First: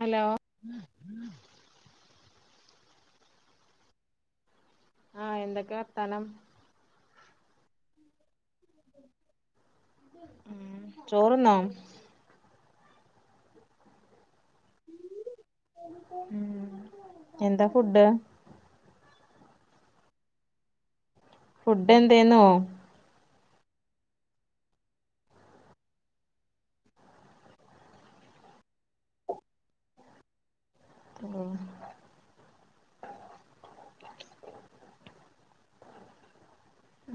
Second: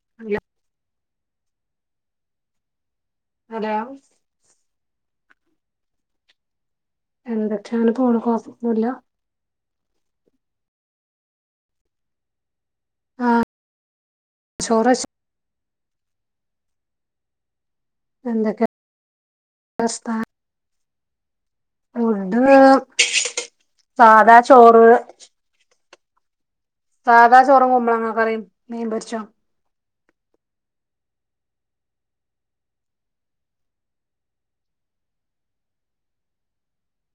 Hello hello ആഹ് എന്തൊക്കെ വർത്താനം? എന്തൊക്കെ അങ്ങനെ പോണ് കൊഴപ്പൊന്നൂല്ല. ഉം ചോറുന്നോ? ആഹ് ചോറയ്ച്ച് ഉം എന്താ ഫുഡ്ഡ്? എന്തൊക്കെ [unintelligible] ഫുഡ് സാധാ ചോറ് സാധാ ചോറും കുമ്പളങ്ങക്കറീം മീൻ പൊരിച്ചോം. തേൻ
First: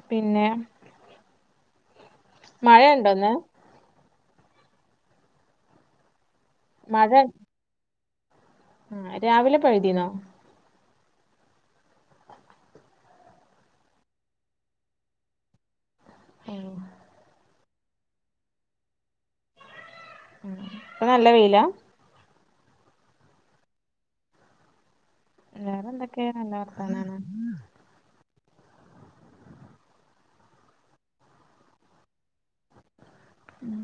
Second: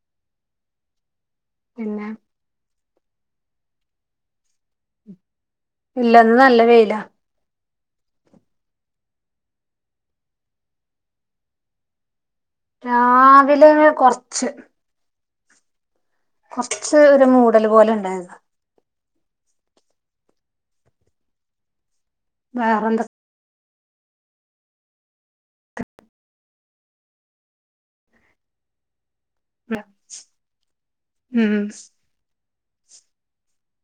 പിന്നെ പിന്നെ മഴയുണ്ടോന്ന്? ഇല്ല ഇന്ന് നല്ല വെയിലാ. ആ രാവിലെ പെയ്തീനോ? രാവിലെ കൊറച്ച്. കൊറച്ച് ഒരു മൂടല് പോലെ ണ്ടെയ്ര്ന്നു. ഉം ഇപ്പ നല്ല വെയിലാ? വേറെന്തെ വേറെന്തൊക്കെ നല്ല വർത്താനാണ്. ഉം ഉം ഉം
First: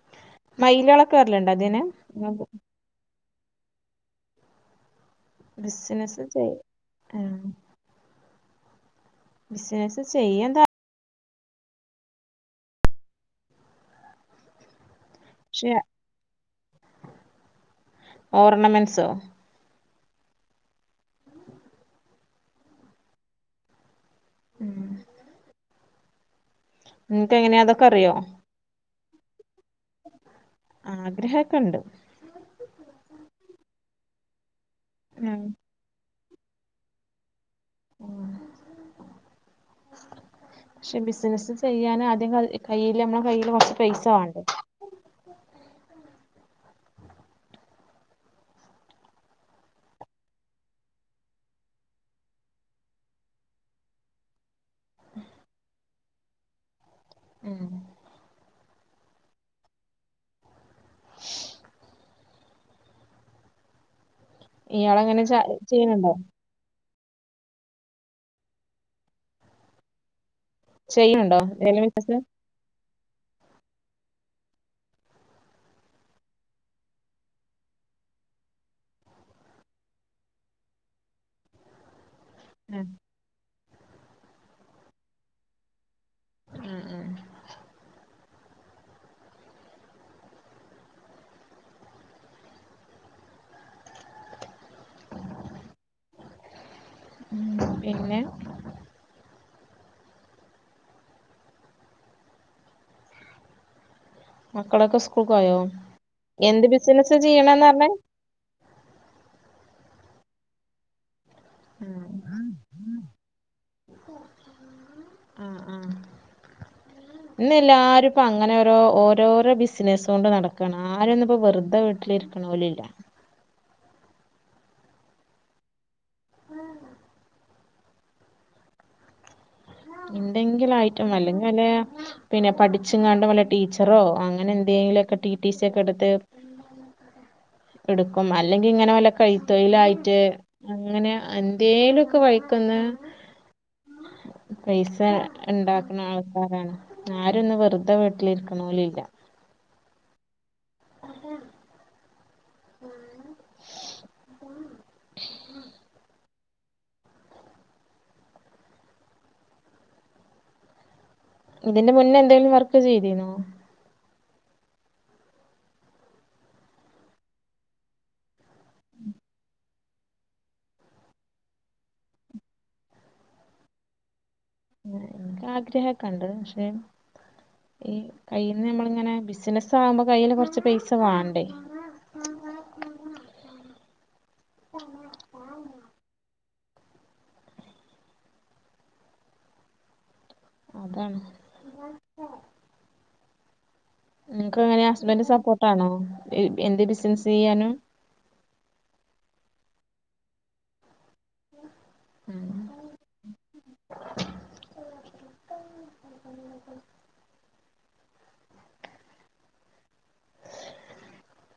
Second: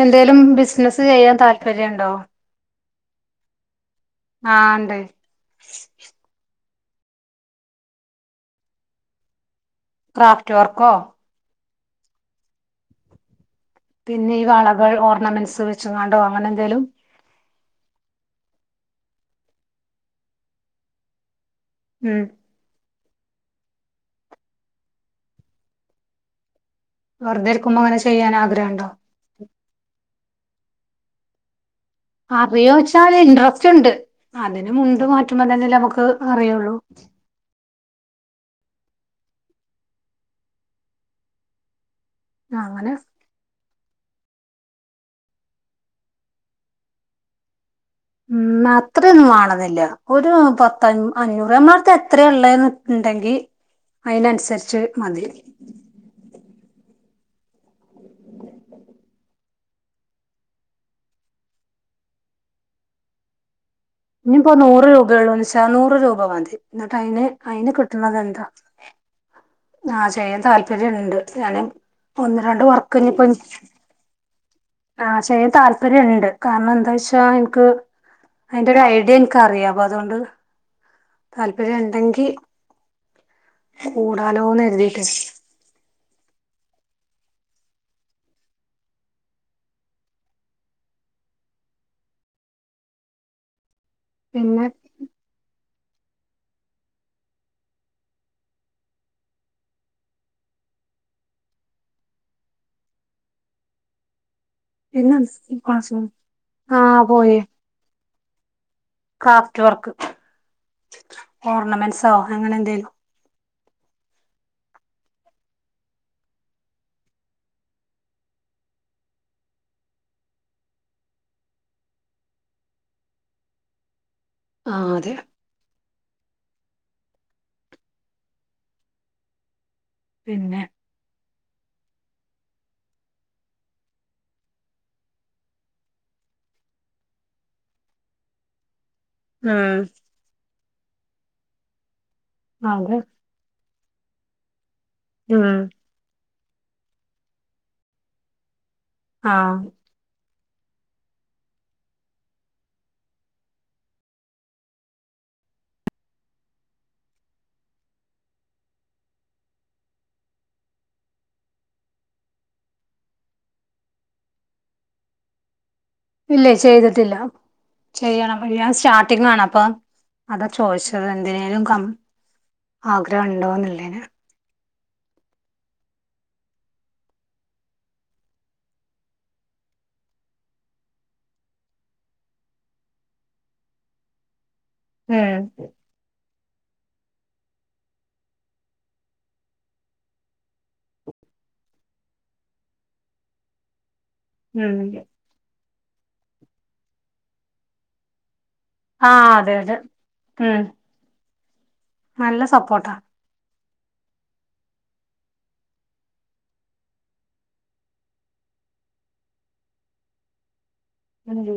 എന്തേലും ബിസിനസ്സ് ചെയ്യാൻ ഇതിന് താല്പര്യണ്ടോ? ആഹ് ഇണ്ട്. ബിസിനസ് ചെയ് ആ ബിസിനസ്സ് ചെയ്യാൻ ക്രാഫ്റ്റ് താൽ വർക്കോ പിന്നെ ഈ വളകൾ ഓർണമെന്റ്സ് പക്ഷെ വെച്ച്ക്കാണ്ടോ അങ്ങനെന്തേലും? ഓർണമെൻസോ? ഉം ഉം നിനക്ക് എങ്ങനെയാ വെറ്തെരിക്കുമ്പോ അതൊക്കെ ഇങ്ങനെ അറിയോ ചെയ്യാനാഗ്രഹണ്ടോ? ആഗ്രഹൊക്ക്ണ്ട്. ച്ചാലിൻട്രസ്റ്റ്ണ്ട് അതിനു മുണ്ട് ആഹ് മാറ്റുമ്പോ തന്നെല്ലമുക്ക് അറിയൊള്ളു. മ് ക്ഷെ ബിസിനസ് ചെയ്യാനാ റ്റ്ങ്ങൾ ഇ അങ്ങനെ കയ്യില് നമ്മള കയ്യില് കൊറച്ച് പൈസ വാണ്ടെ? ഉം അത്രയൊന്നു വാണന്നില്ല ഒരു പത്തഞ്ഞ് അഞ്ഞൂറ് നമ്മളെട്ത്ത് എത്ര ഉള്ളെന്ന് ഉ ണ്ടെങ്കിൽ അയിനനുസരിച്ച് മതി. ഉം ഇഞ്ഞ്പ്പോ നൂറ് ഇയാളങ്ങനെ ച രൂപയൊള്ളൂന്നച്ചാ നൂറ് ചെയ്യണുണ്ടോ രൂപ മതി. ന്നാ അയ്ന് അയിന് കിട്ടുന്നതെന്താ ആഹ ചെയ്യ താല്പര്യൻണ്ട്. ചെയ്യണുണ്ടോ ഞാന് ഏതേലും ബിസിനസ് ഒന്ന് രണ്ട് വർക്ക്ഞ്ഞ്പ്പോ ആഹ ചെയ്യാൻ താല്പര്യണ്ട്, കാരണെന്താച്ചാ ഇൻക്ക് അയിൻ്റൊരു ഐഡിയ ഇൻക്കറിയാ പ്പതോണ്ട് താല്പര്യണ്ടെങ്കി ഉം കൂടാലോന്നെരുതീട്ട്. ഉം ഉം പിന്നെ ഉം പിന്നെ മക്കളൊക്കെ പിന്നെ സ്കൂക്കോയോ ക്ലാസ് എന്ത് ആ ബിസിനസ് പോയി ചെയ്യണന്നറഞ്ഞെ? ക്രാഫ്റ്റ് വർക്ക്, ഓർണമെന്റ്സോ അങ്ങനെന്തേലും. അ അ ഇന്നെല്ലാരുപ്പ അങ്ങനെ ഓരോ ഓരോരോ ബിസിനസോണ്ട് നടക്കാണ് ആരന്ന്പ്പോ വെറുതെ വീട്ടിലിരി ആക്കണലല്ല ആ അതെ ഉം പിന്നെ എന്തെങ്കിലും ആയിറ്റം അല്ലെങ്ക വല പിന്നെ പഠിച്ചങ്ങാണ്ട്ും വല്ല ടീച്ചറോ അങ്ങനെ എന്തെങ്കിലും ഒക്കെ ടി ടി സി ഒക്കെ എടുത്ത് എടുക്കും അല്ലെങ്കിൽ ഇങ്ങനെ പോല ഉം കഴുത്തൊഴയിലായിട്ട് അങ്ങനെ എന്തേലുംൊക്കെ കഴിക്കന്ന് അത് പൈസ ഉം ഉണ്ടാക്കുന്ന ആൾക്കാരാണ് ആരൊന്ന വെറുതെ വീട്ടിലിരിക്കണല ആഹ അഹ ഉം ഉം ഇതിന്റെ മുന്നേ എന്തെങ്കിലും വർക്ക് ചെയ്തന്നോ ഇല്ലേ ചെയ്തിട്ടില്ല ചെയ്യണം ഞാൻ സ്റ്റാർട്ടിങ് വേണം അപ്പ അതാ ചോദിച്ചത് എന്തിനേലും ആഗ്രഹം ഉണ്ടോന്നില്ലേന് എനിക്ക് ആഗ്രഹൊക്കണ്ട പക്ഷേ ഈ കയ്യിൽന്ന് നമ്മളിങ്ങനെ ബിസിനസ്സ ആകുമ്പോ കയ്യില് കൊറച്ച് പൈസ വാണ്ടേ ആഹ ആ ആ ഹം അതാണ് നിങ്ങക്ക് ഉം അങ്ങനെ ഹസ്ബൻഡ സപ്പോർട്ടാണോ എന്ത് ബിസിനസ് ചെയ്യാനും ആഹ അതെ അതെ ഉം നല്ല സപ്പോർട്ടാണ് ഒരുട്ട എന ചെയ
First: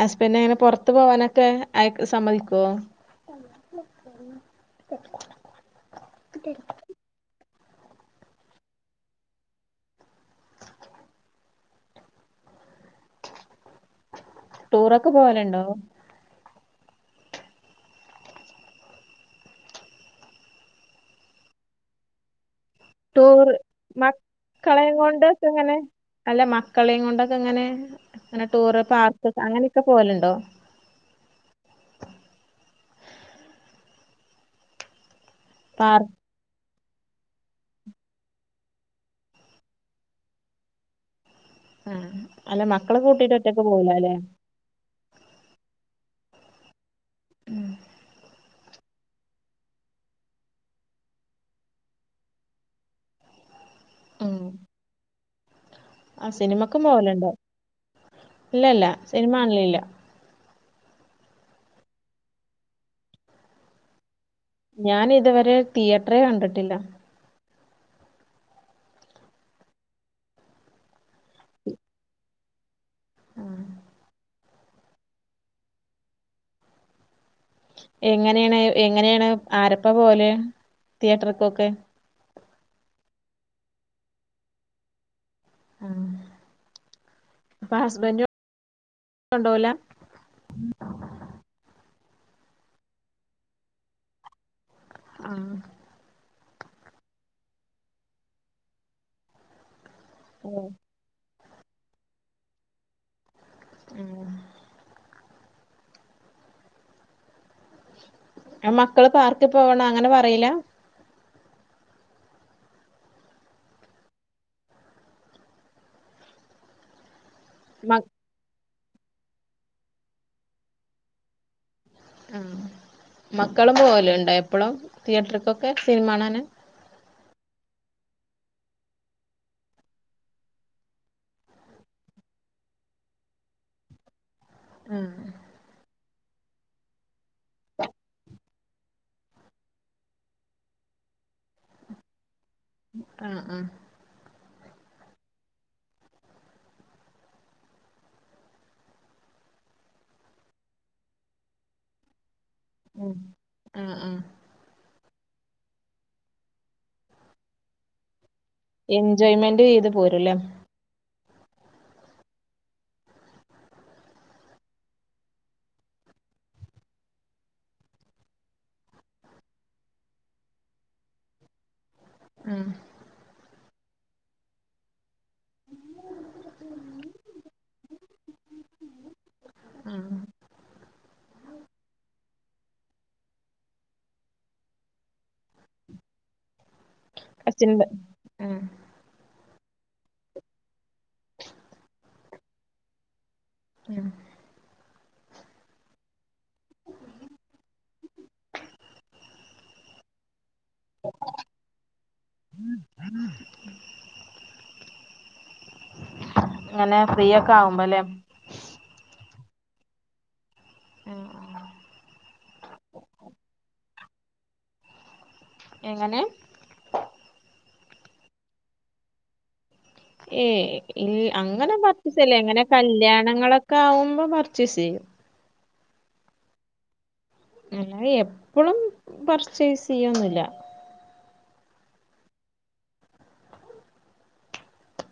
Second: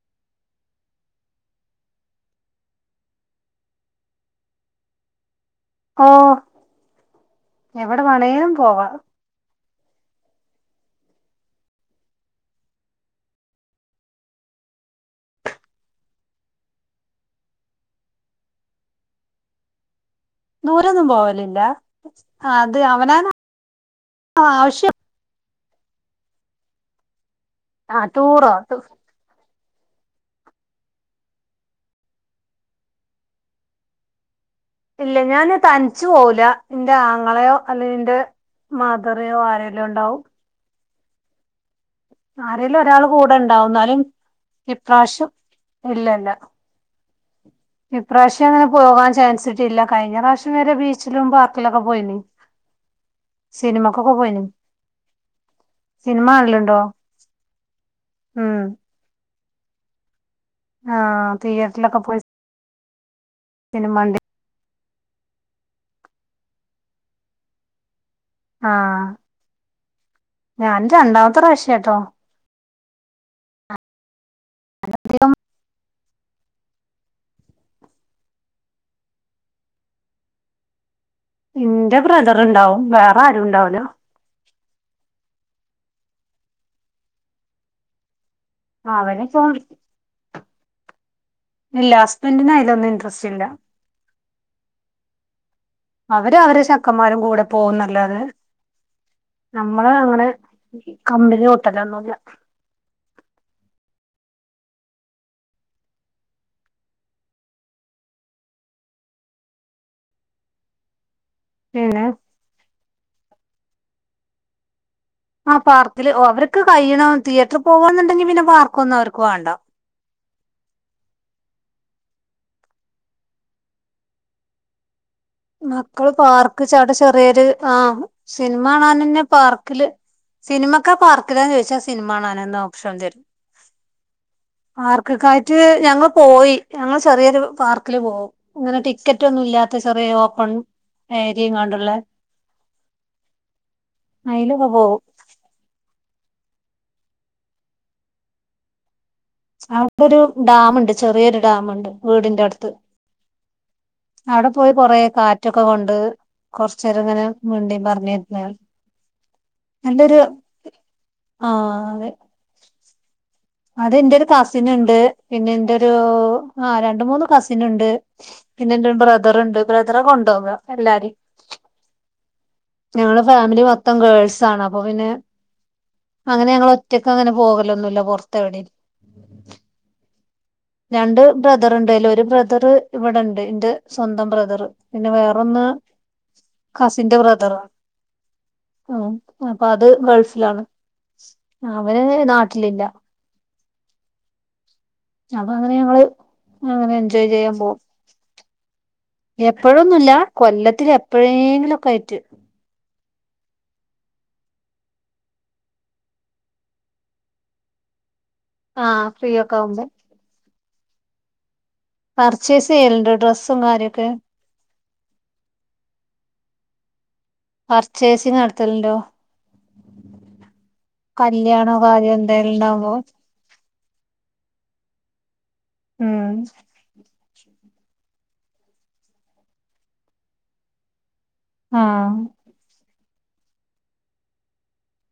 ഹസ്ബൻഡ അങ്ങനെ പറത്ത പോവാനൊക്കെ ആയി സമ്മതിക്കോ ഉ ഓ െ എവിടെ വേണേിലും പോവാ ടൂറൊക്കെ പോവാലുണ്ടോ നൂരൊന്നും പോവലില്ല ആ അത് അവന ടൂർ ആവശ്യം ങ്ങനെ അല്ല മക്കളെയും കൊണ്ടൊക്കെ ഇങ്ങനെ ആ അങ്ങനെ ടൂറോ ടൂറ് പാർക്ക് അങ്ങനെ ഒക്കെ പോലുണ്ടോ ഇല്ല ഞാാന് പാർ തനിച്ചു പോല എന്റെ ആങ്ങളെയോ അല്ലെ എന്റെ മധരയോ ആരല്ലോ ഉണ്ടാവും ആ അല്ല ആരെിലും മക്കളെ ഒരാൾ കൂട്ടിട്ട് കൂടെ ഒറ്റക്ക് പോവൂല ഇണ്ടാവുന്നാലും ല്ലേ ഇപ്രാവശ്യം ഇല്ലല്ല ഇപ്രാവശ്യം അങ്ങനെ പോകാൻ ചാൻസിട്ടില്ല കഴിഞ്ഞ പ്രാവശ്യം വരെ ബീച്ചിലും പാർക്കിലൊക്കെ പോയിണ സിനമാാക്കക്ക പോയില ആ സിനിമക്കും പോലുണ്ടോ ഉം ഇല്ലല്ല സിനിമ ആണലില്ല ആഹ തതിീയേറ്ററിലൊക്കെ പോയി സിനിമണ്ട് ഞാന് ഇതുവരെ തിയേറ്ററെ കണ്ടിട്ടില്ല ആഹ ഞൻ രണ്ടാമത്തെ പ്രാവശ്യാട്ടോ ആഹ അനം എങ്ങനെയാണ് എങ്ങനെയാണ് ആരപ്പ പോലെ തിയേറ്റർക്കൊക്കെ ണ്ടാവും വേറെ ആരുും ഉണ്ടാവല്ലോ ആ അപ്പൊ ഹസ്ബൻഡ ആ അവനെ ഫോണ്. ഇല്ല ഹസ്ബൻഡിനു അയിലൊന്നും ഇന്ട്രസ്റ്റ് ഇല്ല. ആ അവരു അവരടെ ചെക്കന്മാരും കൂടെ പോകുന്നല്ലാതെ, നമ് നമ്മളെ അങ്ങനെ ഓ. കമ്പനി കൂട്ടലൊന്നുവില്ല. ഉം മക്കള് പാർക്കിൽ പോകണ അങ്ങനെ പറയില്ല? ഇല്ലാ ആ പാർക്കില് ഓ അവർക്ക് കഴിയണം തിയേറ്ററി മ പോകന്നുണ്ടെങ്കി പിന്നെ പാർക്ക് ക്കൊന്നും അവർക്ക് വേണ്ട. ആ മക്കളും പോവലുണ്ടോ എപ്പളും? തിയേറ്റർക്കൊക്കെ സിനിമ മക്കള് കാണാന് പാർക്ക് ചാടെ ചെറിയൊരു ആ സിനിമ കാണാനന്നെ, പാർക്കില് സിനിമക്കൊ പാർക്കിലോന്ന് ചോദിച്ചാൽ സിനിമ കാണനന്ന് ഓപ്ഷൻ തരും. ആ ആർക്കൊക്കായിട്ട് ഞങ്ങള് പോയി ഞങ്ങൾ ചെറിയൊരു പാർക്കില് പോകും ഇങ്ങനെ ടിക്കറ്റ് ഒന്നും ഇല്ലാത്ത ചെറിയ ഓ ഏരിങ്ങാണ്ടുള്ള ആ ആ അയിലങ്ങു പോവും. അവിടൊരു ഡാമുണ്ട് ചെറിയൊരു ഡാമുണ്ട് വീടിന്റെ അടുത്ത് ഉം അവിടെ പോയി കൊറേ കാറ്റൊക്കെ കൊണ്ട് കൊറച്ചേരങ്ങനെ മിണ്ടീം പറഞ്ഞും ഇരി എൻജോയ്മെന്റ് ചെയ്ത് പോര്വല്ലേ? ആ അതേ ആടെന്റെയൊരു കസിനുണ്ട് പിന്നെ എന്റെ ഒരു ആ രണ്ടു മൂന്ന് കസിൻ ഉണ്ട് പിന്നെന്റെ ഒരു ബ്രദറുണ്ട് ബ്രദറാ കൊണ്ടുപോകാ എല്ലാരേം. ആ ഞങ്ങളുടെ ഫാമിലി മൊത്തം ഗേൾസ് ആണ് അപ്പൊ പിന്നെ അങ്ങനെ ഞങ്ങളൊറ്റക്കങ്ങനെ പോകലൊന്നുമില്ല പൊറത്തെവിടേം. ആഹ് ആഹ് രണ്ട് ബ്രദറുണ്ടയില് ഒരു ബ്രദറ് ഇവിടെണ്ട് എന്റെ സ്വന്തം ബ്രദറ്, പിന്നെ വേറൊന്ന് [inaudible] കസിന്റെ ബ്രദറാ കസിൻന്റെ ആ ഉം അപ്പൊ അത് ഗൾഫിലാണ് അവൻ നാട്ടിലില്ല. ഏഹ് അപ്പൊ അങ്ങനെ ഞങ്ങള് അങ്ങനെ എൻജോയ് ചെയ്യാൻ പോകും എപ്പഴൊന്നുല്ല കൊല്ലത്തിലെപ്പഴേങ്കിലും ഒക്കെ ആയിറ്റ്. [inaudible] അങ്ങനെ ഫ്രീ ഒക്കെ ആകുമ്പലേ? ആ ഫ്രീയൊക്കെയാവുമ്പോ ആഹ് ആഹ് പർച്ചേസ് ചെയ്യല്ണ്ടോ ഡ്രെസ്സും കാര്യൊക്കെ? എങ്ങനെ? പർച്ചേസിങ് നടത്തല്ണ്ടോ ഏഹ് ഇൽ അങ്ങനെ കാര്യം പർച്ചേസില്ല എന്തേലും എങ്ങനെ ഉണ്ടാവുമ്പോ കല്യാണങ്ങളൊക്കെ ആവുമ്പ പർച്ചേസ് ചെയ്യും. ആഹ് അല്ലാതെ എപ്പളും പർച്ചേസ് ചെയ്യൊന്നില്ല ആഹ്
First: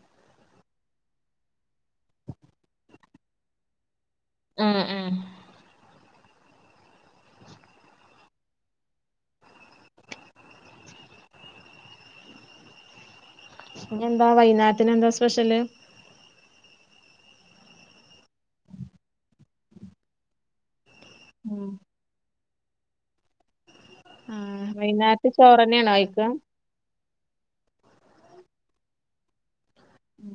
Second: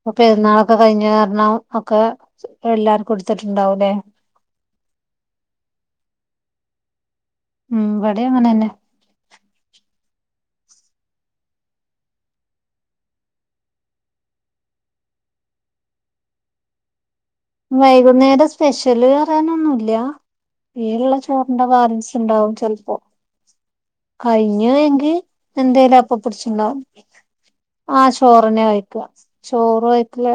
പ്പ പെരുന്നാളൊക്കെ കഴിഞ്ഞ കാരണം ഒക്കെ എല്ലാർക്കും ഇട്ത്തിട്ടുണ്ടാവൂല്ലേ? ഉം ഉം ഉം വടെ അങ്ങനെന്നെ ഇഞ്ഞെന്താ വൈന്നാരത്തിനു എന്താ സ്പെഷ്യല് വൈകുന്നേരം സ്പെഷ്യല് പറയാനൊന്നുല്ല ഈയുള്ള ചോറിന്റെ ബാലൻസ് ഉണ്ടാവും ചെൽപ്പോ ആ കഴിഞ്ഞ് എങ്കിൽ വൈകുന്നേരത്ത് ചോറന്നെയാണോ എന്തേലും അപ്പ കഴിക്ക പിടിച്ച്ണ്ടാവും ആഹ് ചോറെന്നെ കഴിക്ക ചോറ് കഴിക്കല്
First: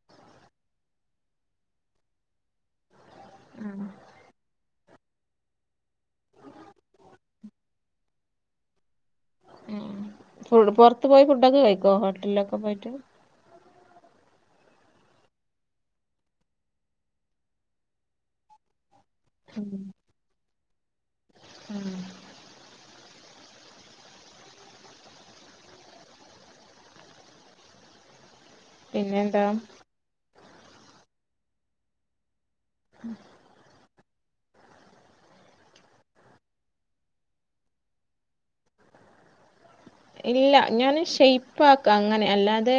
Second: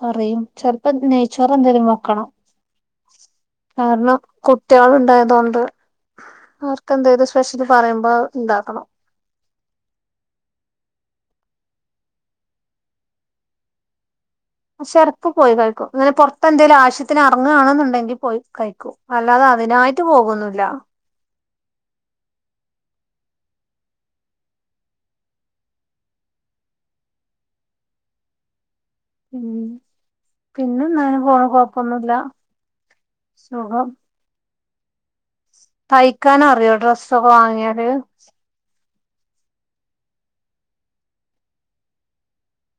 കറിയും ചെലപ്പോ നെയ്ച്ചോറ് എന്തേലും വെക്കണം കാരണം കു ട്ട്യാള് ഉണ്ടായതോണ്ട് അവർക്ക്‌ എന്തേലും സ്പെഷ്യല് പറയുമ്പോ ഉണ്ടാക്കണം ഉം ഫുഡ് പൊറത്ത് പോയി ഫുഡൊക്കെ കഴിക്കോ ഹോട്ടലിലൊക്കെ പോയിട്ട് പക്ഷേ എടക്ക് പോയി കഴിക്കും ഇങ്ങനെ പൊറത്തെന്തേലും ആവശ്യത്തിന് അറങ്ങാണെന്നുണ്ടെങ്കിൽ പോയി കഴിക്കും അല്ലാതെ അതിനായിട്ട് പോകൊന്നില്ല പിന്നെന്താ ഉം പിന്നെന്താങ്ങനെ പോണ് കൊഴപ്പൊന്നുല്ല സുഖം തയ്ക്കാനറിയോ ഡ്രസ്സൊക്കെ വാങ്ങിയാല് ഇല്ല ഞാന് ഷെയ്പാക്ക അങ്ങനെ അല്ലാതേ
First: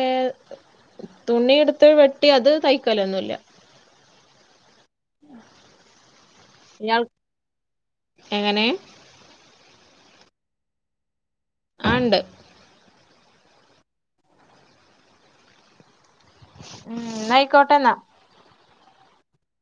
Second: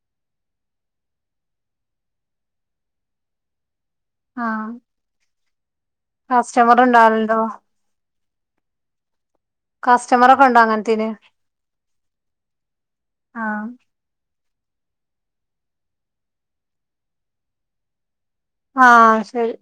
തുണി എടുത്ത് വെട്ടി അത് തയ്ക്കലൊന്നുല്ല ആഹ് കസ്റ്റമറ് ഇയാൾ ഉണ്ടാവലുണ്ടോ? എങ്ങനെ? കസ്റ്റമറൊക്കെ ഉണ്ടോ അങ്ങൻത്തിന് ആഹ് ണ്ട് ആഹ് ഉം ന്നയ്ക്കോട്ടെന്നാ ആഹ് ശരി